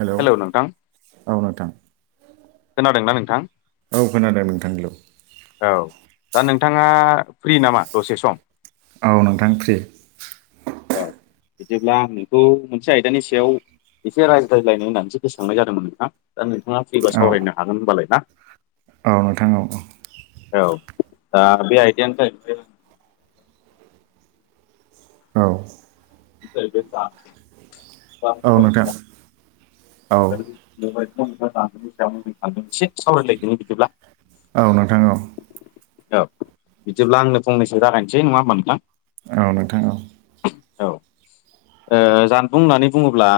Hello औ नोंथां खोनादोंना नोंथां औ खोनादों नोंथांनिल' औ दा नोंथाङा फ्रि नामा दसे सम औ नोंथां फ्रि औ बिदिब्ला आं नोंखौ मोनसे आयदानि सायाव एसे रायज्लायलायनो होननानैसो गोसो खांनाय जादोंमोन नोंथा दा नोंथाङा फ्रिबा औ सावरायनो हागोन होनबालाय ना औ नोंथां औ-औ औ दा बे आयदायानो जाहैबाय औ औ नोंथां [unintelligible] औ [unintelligible] एसे सावरायलायदोनि बिदिब्ला औ नोंथां औ औ बिदिब्ला आंनो फंनैसो जागायनोसै नङा होमब नोंथां औ नोंथां औ औ जानबुं ओ होननानै बुङोब्ला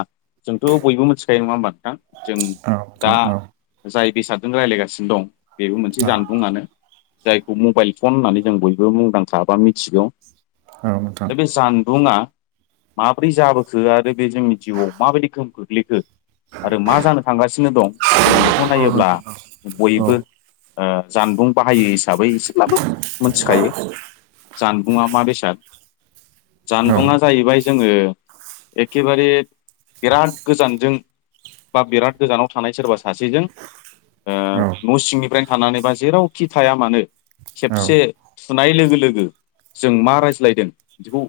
जोंथ' बयबो मोनथिग खायो नङा नोंथां जों नोंथां औ औ दा जाय बेसादजों रायलायगासिनो दं बेबो मोनसे जानबुंआनो जायखौ मबाइल फन होननानै जों बयबो मुंदांखाबा मिथिगौ औ नोंथां दा बे जानबुंआ माबोरै जाबोखो आरो बे जोंनि जिउआव माबायदि गोहोम खोख्लैखो आरो मा जानो थांगासिनो दं जों बेखौ औ नोंथां औ नोंथां औ नोंथां औ नोंथां औ नोंथां औ नोंथां औ नोंथां औ नायोब्ला नोंथां औ नोंथां औ बयबो औ औ जानबुं बाहायो हिसाबै एसेब्लाबो मोनथिखायो जानबुङा मा बेसाद नोंथां जानबुङा जाहैबाय जोङो एखेबारे बिराद गोजानजों बा बिराद गोजानाव थानाय सोरबा सासेजों ओ न' सिंनिफ्रायनो थानानैबा जेरावखि थाया मानो खेबसे थुनाय लोगो लोगो जों मा रायज्लायदों बेखौ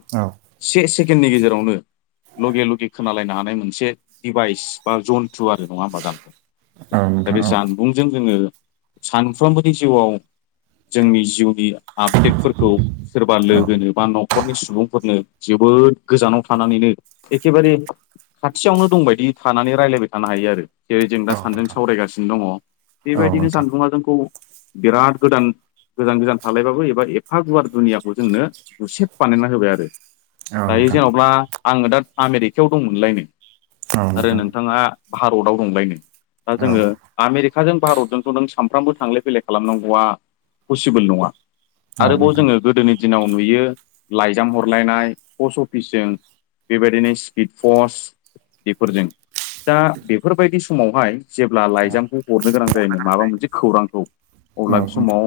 से सेकेणडनि गेजेरावनो लगे लगे खोनालायनो हानाय मोनसे दिभाइस बा जन्थु आरो नङा होमबा [unintelligible] दा बे जानबुंजों जोङो सानफ्रोमबोनि जिउआव जोंनि जिउनि आपडेटफोरखौ सोरबा लोगोनो बा न'खरनि सुबुंफोरनो जिउ बोद गोजानाव थानानैनो एखेबारे खाथियावनो दंबायदि थानानै रायलायबाय थानो हायो आरो जेरै जों दा सानैजों सावरायगासिनो दङ बेबायदिनो जानबुङा जोंखौ बिराद गोदान गोजान गोजान थालायबाबो एबा एफा गुवार दुनियाखौ जोंनो गुसेब बानायना होबाय आरो दायो जेन'ब्ला आङो दा आमेरिकायाव दंमोनलाय नो आरो नोंथाङा भारताव दंलाय नो दा जोङो आमेरिकाजों भारतजोंथ' नों सानफ्रामबो थांलाय फैलाय खालामनांगौआ पसिबोल नङा आरोबाव जोङो गोदोनि दिनाव नुयो लाइजाम हरलायनाय पस्ट अफिसजों बेबायदिनो स्पिड फस बेफोरजों दा बेफोरबायदि समावहाय जेब्ला लाइजामखौ हरनो गोनां जायोमोन माबा मोनसे खौरांखौ अब्ला बे समाव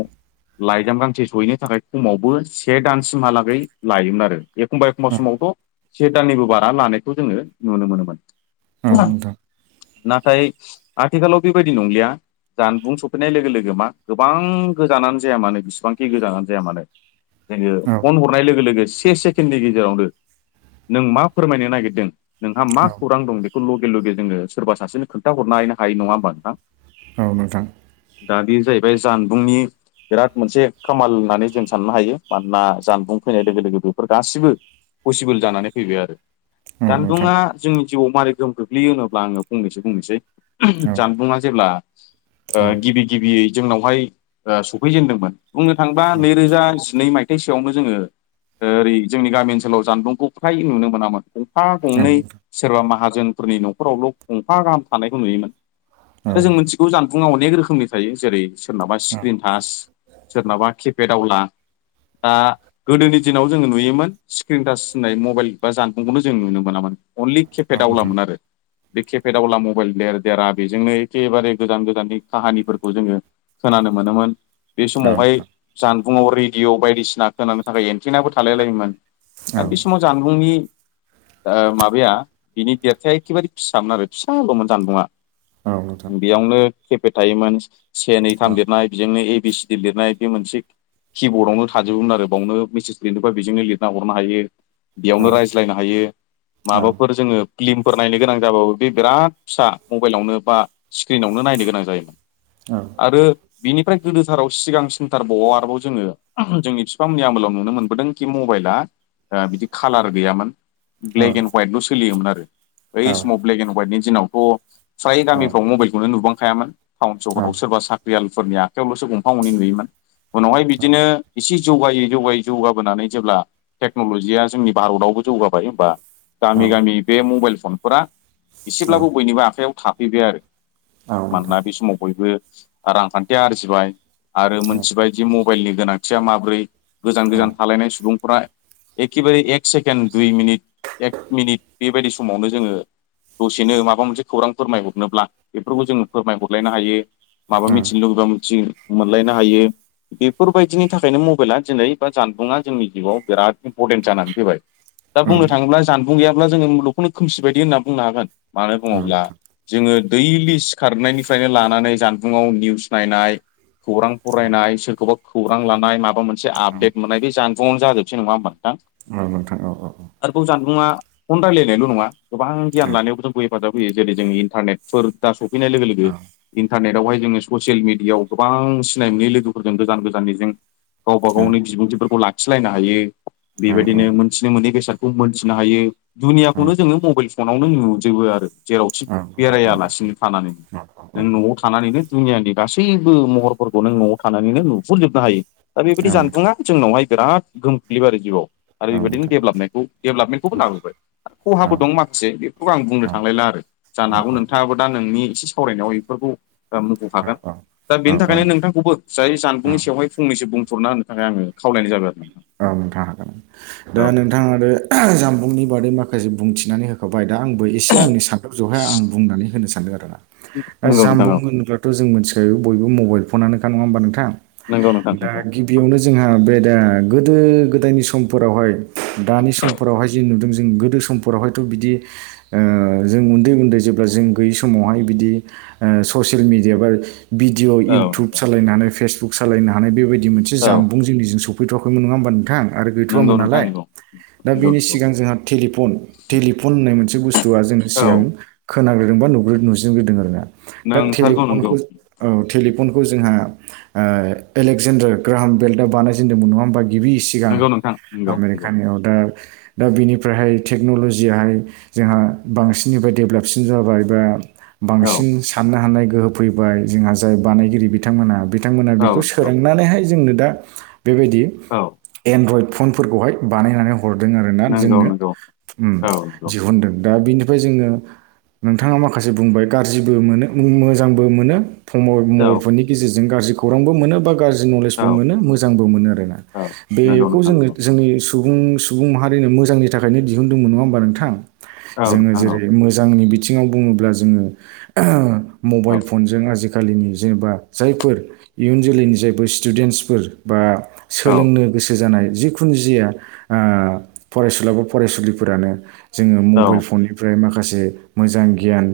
लाइजाम गांसे सहैनो थाखाय खमावबो से दानसिमहालागै लायोमोन आरो एखमबा एखमबा समावथ' से दाननिबो बारा लानायखौ जोङो नुनो मोनोमोन औ नोंथां नाथाय आथिखालाव बेबायदि नंलिया जानबुं सफैनाय लोगो लोगो मा गोबां गोजानानो जाया मानो बिसिबांखि गोजानानो जाया मानो जोङो फन हरनाय लोगो लोगो से सेकेणडनि गेजेरावनो नों मा फोरमायनो नागिरदों नोंहा मा खौरां दं बेखौ लगे लगे जोङो सोरबा सासेनो खोनथाहरनोनो हायो नङा होमबा नोंथां औ नोंथां दा बे जाहैबाय जानबुंनि बिराद मोनसे खामाल होननानै जों साननो हायो मानोना जानबुं फैनाय लोगो लोगो बेफोर गासिबो पसिबोल जानानै फैबाय आरो औ नोंथां जानबुङा जोंनि जिउआव मारै गोहोम खख्लैयो होनोब्ला आङो फंनैसो बुंंनोसै बुंनोसै औ जानबुङा जेब्ला औ नोंथां औ नोंथां औ नोंथां औ नोंथां औ नोंथां औ नोंथां औ नोंथां औ नोंथां औ नोंथां औ ओ गिबि गिबियै जोंनावहाय ओ सफैजेनदोंमोन बुंनो थांबा नैरोजा जिनै माय मायथाइसोआवनो जोङो ओ ओरै जोंनि गाम ओनोलाव जानबुंखौ फ्राय नुनो मोनामोन फा गंनै सोरबा माहाजोनफोरनि न'खरावल' गंफा गाहाम थानायखौ नुयोमोन आरो जों मोनथिगौ जानबुङा अनेक रोखोमनि थायो जेरै सोरनाबा स्क्रिन टास सोरनाबा किपेड आवला दा गोदोनि दिनाव जोङो नुयोमोन स्क्रिन टास होननाय मबाइल बा जानबुंखौनो जों नुनो मोनामोन अनलि केफेट आवलामोन आरो बे केफेद आवला मबाइल देर देरा बेजोंनो एखेबारे गोजान गोजाननि काहानिफोरखौ जोङो खोनानो मोनोमोन बे समावहाय जान बुङाव रेडियअ बायदिसिना खोनानो थाखाय एन्टिनाबो थालाय लायोमोन आरो बे समाव जानबुंनि ओ माब बाया बिनि देरथाया एखेबारे फिसामोन आरो फिसा ल'मोन जानबुङा बेयावनो खेपेट थायोमोन से नै थाम लिरनाय बेजोंनो ए बि सि डि लिरनाय बे मोनसे किबर्डआवनो थाजोबोमोन आरो बावनो मेसेज लिरनोबा बेजोंनो लिरना हरनो हायो बेयावनो रायज्लायनो हायो माबाफोर जोङो फिलिमफोर नायनो गोनां जाबाबो बे बिराद फिसा मबाइलावनो बा स्क्रिनावनो नायनो यै गोनां जायो आरो बिनिफ्राय गोदोथाराव सिगां सिनथारबाव आरोबाव जोङो जोंनि बिफामोननि आमोलाव नु नुनो मोनबोदों खि मबाइला ओ बिदि खालार गैयामोन ब्लेक एनद सोलियोमोन आरो बै समाव ब्लेक एन्ड हवाइटनि दिनावथ' फ्राय गामिफ्राव मबाइलखौनो नुबांखायामोन टाउन सहराव सोरबा साख्रियालफोरनि आखायावल'सो गंफा गंनै नुयोमोन। उनावहाय बिदिनो एसे जौगायै जौगायै जौगाबोनानै जेब्ला टेक्न'लजिया जोंनि भारताव जौगाबाय होमबा। गामि गामि बे मबाइल फनफोरा एसेब्लाबो बयनिबो आखयाव थाफैबाय आरो। मानोना बे समाव बयबो रांखान्थि आरजिबाय। आरो मोनथिबायदि मबाइलनि गोनांथिया माबोरै गोजान गोजान थालायनाय सुबुंफोरा एखेबारे एक सेकेणड दुइ मिनिट एक मिनिट बेबायदि समावनो जोङो। दसेनो माबा मोनसे खौरां फोरमायहरनोब्ला बेफोरखौ जोङो फोरमायहरलायनो हायो। माबा मिथिनो लुबैबा मिथि मोनलायनो हायो। बेफोरबायदिनि थाखायनो मबाइला दिनै बा जानबुंङा जोंनि जिउआव बिराद इम्परटेन्ट जानानै फैबाय। दा बुंनो थाङोब्ला जानबुं गैयाब्ला जोङो मुलुखौनो खोमसि बादि होनना बुंनो हागोन। मानो बुङोब्ला जोङो दैलि सिखारनायनिफ्रायनो लानानै जानबुङाव निउस नायनाय खौरां फरायनाय सोरखौबा खौरां लानाय माबा मोनसे आपडेट मोननाय बे जानबुंआवनो जोबसै नङा होमा नोंथां? औ नोंथां औ औ औ। आरोबाव जानबुंङा फन रायलायनायल' नङा गोबां गियान लायाव जोंखौ हेफाजाब होयो जेरै जोंनि इन्टारनेटफोर दा सफैनाय। लोगो लोगो इन्टारनेटआवहाय जोङो ससियेल मिडियाआव गोबां सिनाय मोनै लोगोफोरजों गोजान गोजाननि जों। गावबा गावनि बिबुंथिफोरखौ लाखिलायनो हायो बेबायदिनो मोनथिनो मोननै बेसादखौ मिथिनो हायो दुनियाखौनो जोङो मबाइल फनावनो नुजोबो आरो जेरावखि बेरायालासिनो थानो [unintelligible] नों न'आव थानानैनो दुनियानि गासैबो महरफोरखौ नों न'आव थानानैनो नुहुरजोबनो हायो। दा बेबायदि जानबुंङा जोंनावहाय बिराद गोहोम खोख्लैबो आरो जिउआव आरो बेबायदिनो डेभेलपमेन्टखौ डेभेलपमेन्टखौबो लाबोबाय खहाबो दं माखासे बेफोरखौ आं बुंनो थांलायला आरो जानो हागौ नोंथाङाबो दा नोंनि एसे सावरायनायाव बेफोरखौ। दा मोनथिखागोन दा बेनि औ थाखायनो नोंथांखौबो जाय जानबुंनि नोंथां औ सायावहाय फंनैसो बुंफोरना होनो थाखाय आङो खावलायनाय जाबाय आरो। औ नोंथां हागोन दा नोंथाङा आरो जामबुंनि बादै माखासे बुंथिनानै होखाबाय। दा आंबो एसे आंनि सानथौजोंहाय आं बुंनानै होनो सानदों आरोना। दा नोंथां जामबुं औ होनोब्लाथ' जों मिथिखायो बयबो मबाइल फनानोखा नङा होमबा नोंथां। नंगौ नोंथां औ नंगौ नोंथां दा नंगौ गिबियावनो जोंहा बे दा गोदो गोदायनि समफोरावहाय दानि समफोरावहाय जे नुदों जों गोदो समफोरावहायथ' बिदि जों उन्दै उन्दै जेब्ला जों गैयै समावहाय बिदि ससियेल मिडिया बा भिडिअ औ इउटुब नोंथां सालायनो हानाय फेसबुक सालायनो हानाय बेबायदि मोनसे औ जामबुं जोंनिजों सफै [unintelligible] मोन नङा होमबा नोंथां आरो नंगौ गैथ'वामोन नोंथां नालाय। दा नंगौ नंगौ बेनि सिगां जोंहा टेलिफन टेलिफन होननाय मोनसे बुस्थुआ जोंनि औ सिगां। खोनाग्रोदोंबा नुरो [unintelligible] आरो ना दा नोंथारगौ नंगौ टेलिफनखौ फनखौ जोंहा एलेकजेडार ग्राहाम बेल्टआव बानायजेनदोंमोन नङा। गिबि सिगां नंगौ नोंथां नंगौ नंगौ आमेरिकानि अर्डार दा बिनिफ्रायहाय टेक्न'लजियाहाय जोंहा बांसिननिफ्राय डेभेलपसिन जाबाय बा। औ बांसिन साननो हानाय गोहो फैबाय जोंहा जाय बानायगिरि बिथांमोनहा। बिथांमोना बेखौ औ नंगौ सोरांनानैहाय जोंनो दा बेबायदि। औ। एनड्रइड फनफोरखौहाय बानायनानै हरदों आरो ना नंगौ जोंनो नंगौ औ नंगौ दिहुनदों। दा बिनिफ्राय जोङो नोंथाङा माखासे बुंबाय गाज्रिबो मोनो मोजांबो मोनो। औ मबाइल फननि गेजेरजों गाज्रि खौरांबो मोनो बा गाज्रि नलेजबो औ मोनो मोजांबो मोनो आरोना। औ नंगौ बेखौ नोंथां जोङो नंगौ जोंनि। सुबुं सुबुं माहारिनो मोजांनि थाखायनो दिहुनदोंमोन नङा होमबा नोंथां औ जोङो नोंथां औ जेरै मोजांनि बिथिङाव बुङोब्ला जोङो औ मबाइल फनजों आजिखालि आथिखालिनि जेनेबा जायफोर इयुन जोलैनि जायफोर स्टुडेन्टसफोर बा औ सोलोंनो गोसो जानाय जिखुन जिया फरायसुला बा फरायसुलिफोरानो जोङो मबाइल औ फननिफ्राय माखासे मोजां गियान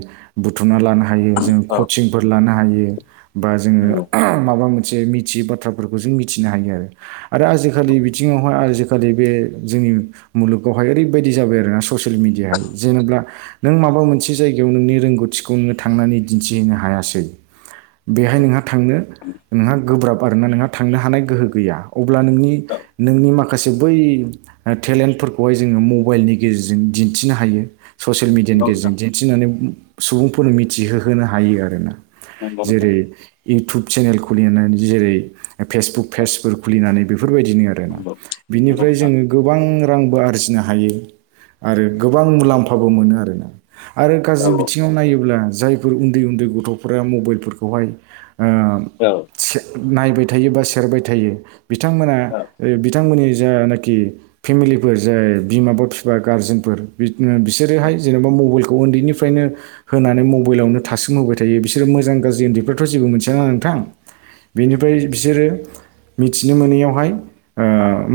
बुथुमना लानो हा- हायो जों औ कसिंफोर लानो हायो बा जों नंगौ माबा मोनसे मिथियै बाथ्राफोरखौ जों मिथिनो हायो आरो आरो औ आजिखालि बिथिङावहाय आजि- खालि बे जोंनि मुलुगावहाय ओरैबायदि जाबाय आरोना ससियेल मिडियाहाय जेनेबा नों मा- माबा मोनसे जायगायाव नोंनि रोंगौथिखौ नोङो थांनानै दिन्थिहैनो हायासै बेहाय नंगौ नोंहा थांनो नोंहा गोब्राब आरोना नोंहा थांनो हानाय गोहो गैया अब्ला नोंनि नोंनि माखा- माखासे बै ओ टेलेन्टफोरखौहाय जोङो मबाइलनि गेजेरजों दिन्थिनो हायो ससियेल मिडियानि गेजेरजों नोंथां दिन्थिनानै सुबुंफोरनो मिथिहोहोनो हायो आरोना नंगौ नोंथां जेरै इउटुब चेनेल खुलिनानै जेरै फेसबुक फेजफोर खुलिनानै बेफोरबायदिनो आरोना नंगौ नंगौ बिनिफ्राय नोंथां जोङो गोबां रांबो आरजिनो हायो आरो गोबां मुलाम्फाबो मोनो आरोना आरो औ गाज्रि बिथिङाव नायोब्ला जाय फोर उन्दै उन्दै गथ'फोरा मबाइलफोरखौहाय ओ औ नायबाय थायो बा सेरबाय थायो बिथांमोना औ ओ बिथांमोननि जानाखि फेमिलिफोर जाय बिमाबा फिफा गारजेनफोर बि उम औ बिसोरोहाय जेन'बा मबाइल- खौ उन्दैनिफ्रायनो होनानै मबाइलावनो थासोमहोबाय थायो बिसोरो मोजां गाज्रि उन्दैफ्राथ' जेबो मोनथिया ना नोंथां बेनिफ्राय बिसोरो मिथिनो मोनैयावहाय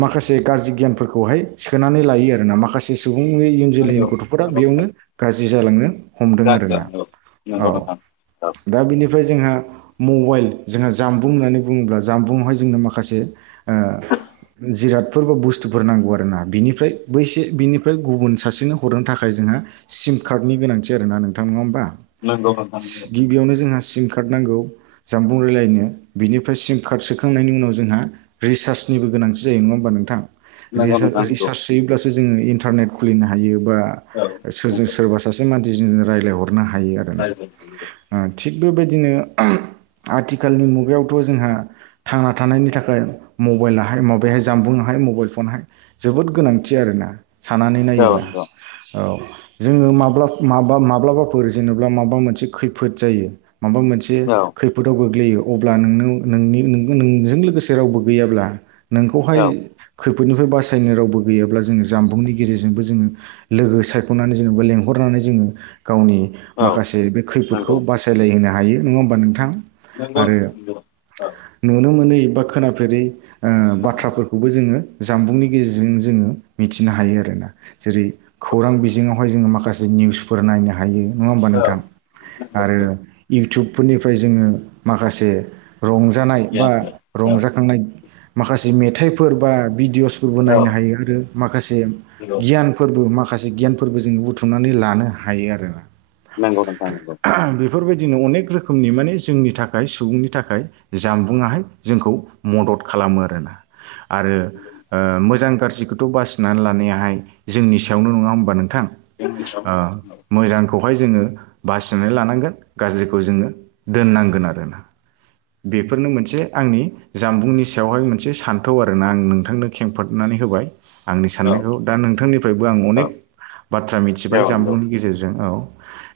माखासे गाज्रि गियानफोरखौहाय सोनानै लायो आरोना माखासे सुबुंनि सुबुंनि इयुन जोलैनि नंगौ गथ'फोरा नंगौ बेयावनो नोंथां गाज्रि जालांनो हमदों गाज्रि आरोना जालांगौ औ नंगौ नोंथां औ दा बेनि- फ्राय जोंहा मबाइल जोंहा जानबुं होननानै बुङोब जानबुंङावाय जोंनो माखा- माखासे ओ जिरादफोर बा बुस्थुफोर नांगौ आरो ना बिनिफ्राय बैसे बिनिफ्राय गुबुन सासेनो हरनो थाखाय जों- नो सिमकार्डनि गोनांथि आरोना नोंथां नङाहोमबा नंगौ नोंथां नंगौ सि गिबियावनो जोंहा सिमकार्ड नांगौ जामबुं रायलायनो बिनिफ्राय सिम कार्ड सोखांनायनि उनाव जोंहा रिसार्चनिबो गोनांथि जायो नङा होमबा नोंथां नंगौ रिसा नोंथां नंगौ रिसार्स सोयोब्लासो जोङो इन्टारनेट खुलिनो हायो बा औ सोरजों नंगौ सोरबा सासे मानसिजों रायलायहर- नो हायो आरोना गाज्रि ओ थिग बेबायदिनो आथिखालनि मुगायावथ' जोंहा थांना- थानायनि थाखाय मबाइलाहाय माबाहाय जामबुंहाय मबाइल फनाहाय जोबोद गोनांथि आरोना साननानै नायोब्ला जालांगौ औ औ जोङो माब्ला माबा माब्लाबाफोर जेनेब्ला माबा मोनसे खैफोद जायो माबा मोनसे नंगौ खैफोदाव गोग्लैयो अब्ला नोंनि नों- जों लोगोसे रावबो गैयाब्ला नोंखौहाय औ खैफोदनिफ्राय बासायनो रावबो गैयाब्ला जोङो जाम्बुंनि गेजेरजोंबो जोङो लोगो सायख'नानै जेनबा लेंहरन- नानै जोङो गावनि औ औ माखासे बे खैफोदखौ नंगौ बासायलाय होनो हायो नङा होमबा नोंथां नंगौ आरो नोंथां नंगौ औ नुनो मोनै बा खोनाफेरै ओ बाथ्राफोरखौबो जोङो जामबुंनि गेजेरजों जोङो मिथिनो हायो आरो आरोना जेरै खौरां बिजोङावहाय जोङो माखासे निउसफोर नायनो हायो नङा होमबा औ नोंथां नंगौ आरो नंगौ इउटुबफोरनिफ्राय जोङो माखासे रंजानाय बा गियानफोर रंजाखांनाय माखासे मेथाइफोर बा भिदिअ'सफोरबो औ औ नायनो हायो आरो माखासे नंगौ गियानफोरबो मा- माखासे गियानफोरबो जों बुथुमनानै लानो हायो आरोना नोंगौ नोंथां नोंगौ बेफोरबायदिनो अनेक रोखोमनि माने जोंनि थाखाय सुबुंनि थाखाय जामबुंङाहाय जोंखौ मदद खालामो आरोना आरो ओ मोजां गाज्रिखौथ' बासिनानै लानायाहाय जोंनि सायावनो नङा होमबा नोंथां [unintelligible] खौहाय जोङो बासिनानै लानांगोन गाज्रिखौ जोङो दोननांगोन आरोना बेफोरनो मोनसे आंनि जामबुंनि सायावहाय मोनसे सान्थौ आरोना आं नोंथांनो खेंफोबनानै होबाय आंनि औ साननायखौ दा नोंथांनिफ्रायबो आं अनेक औ बाथ्रा मिथिबाय औ नंगौ जामबुंनि गेजेरजों औ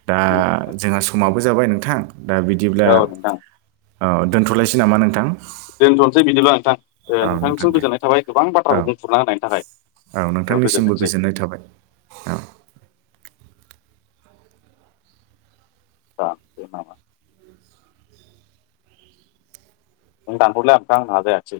दा नोंथां जोंहा समाबो जाबाय नोंथां दा बिदिब्ला औ नोंथां औ दोनथ'लायसै नामा नोंथां दोनथ'नोसै बिदिब्ला नोंथां औ नोंथां नोंथांनिसिम दे गोजोननाय थाबाय गोबां औ बाथ्राखौ बुंफुरना होनायनि थाखाय औ नोंथांनिसिमबो गोजोनथोंसै गोजोननाय थाबाय औ [unintelligible] दानहरलाय नोंथां आंना जायासै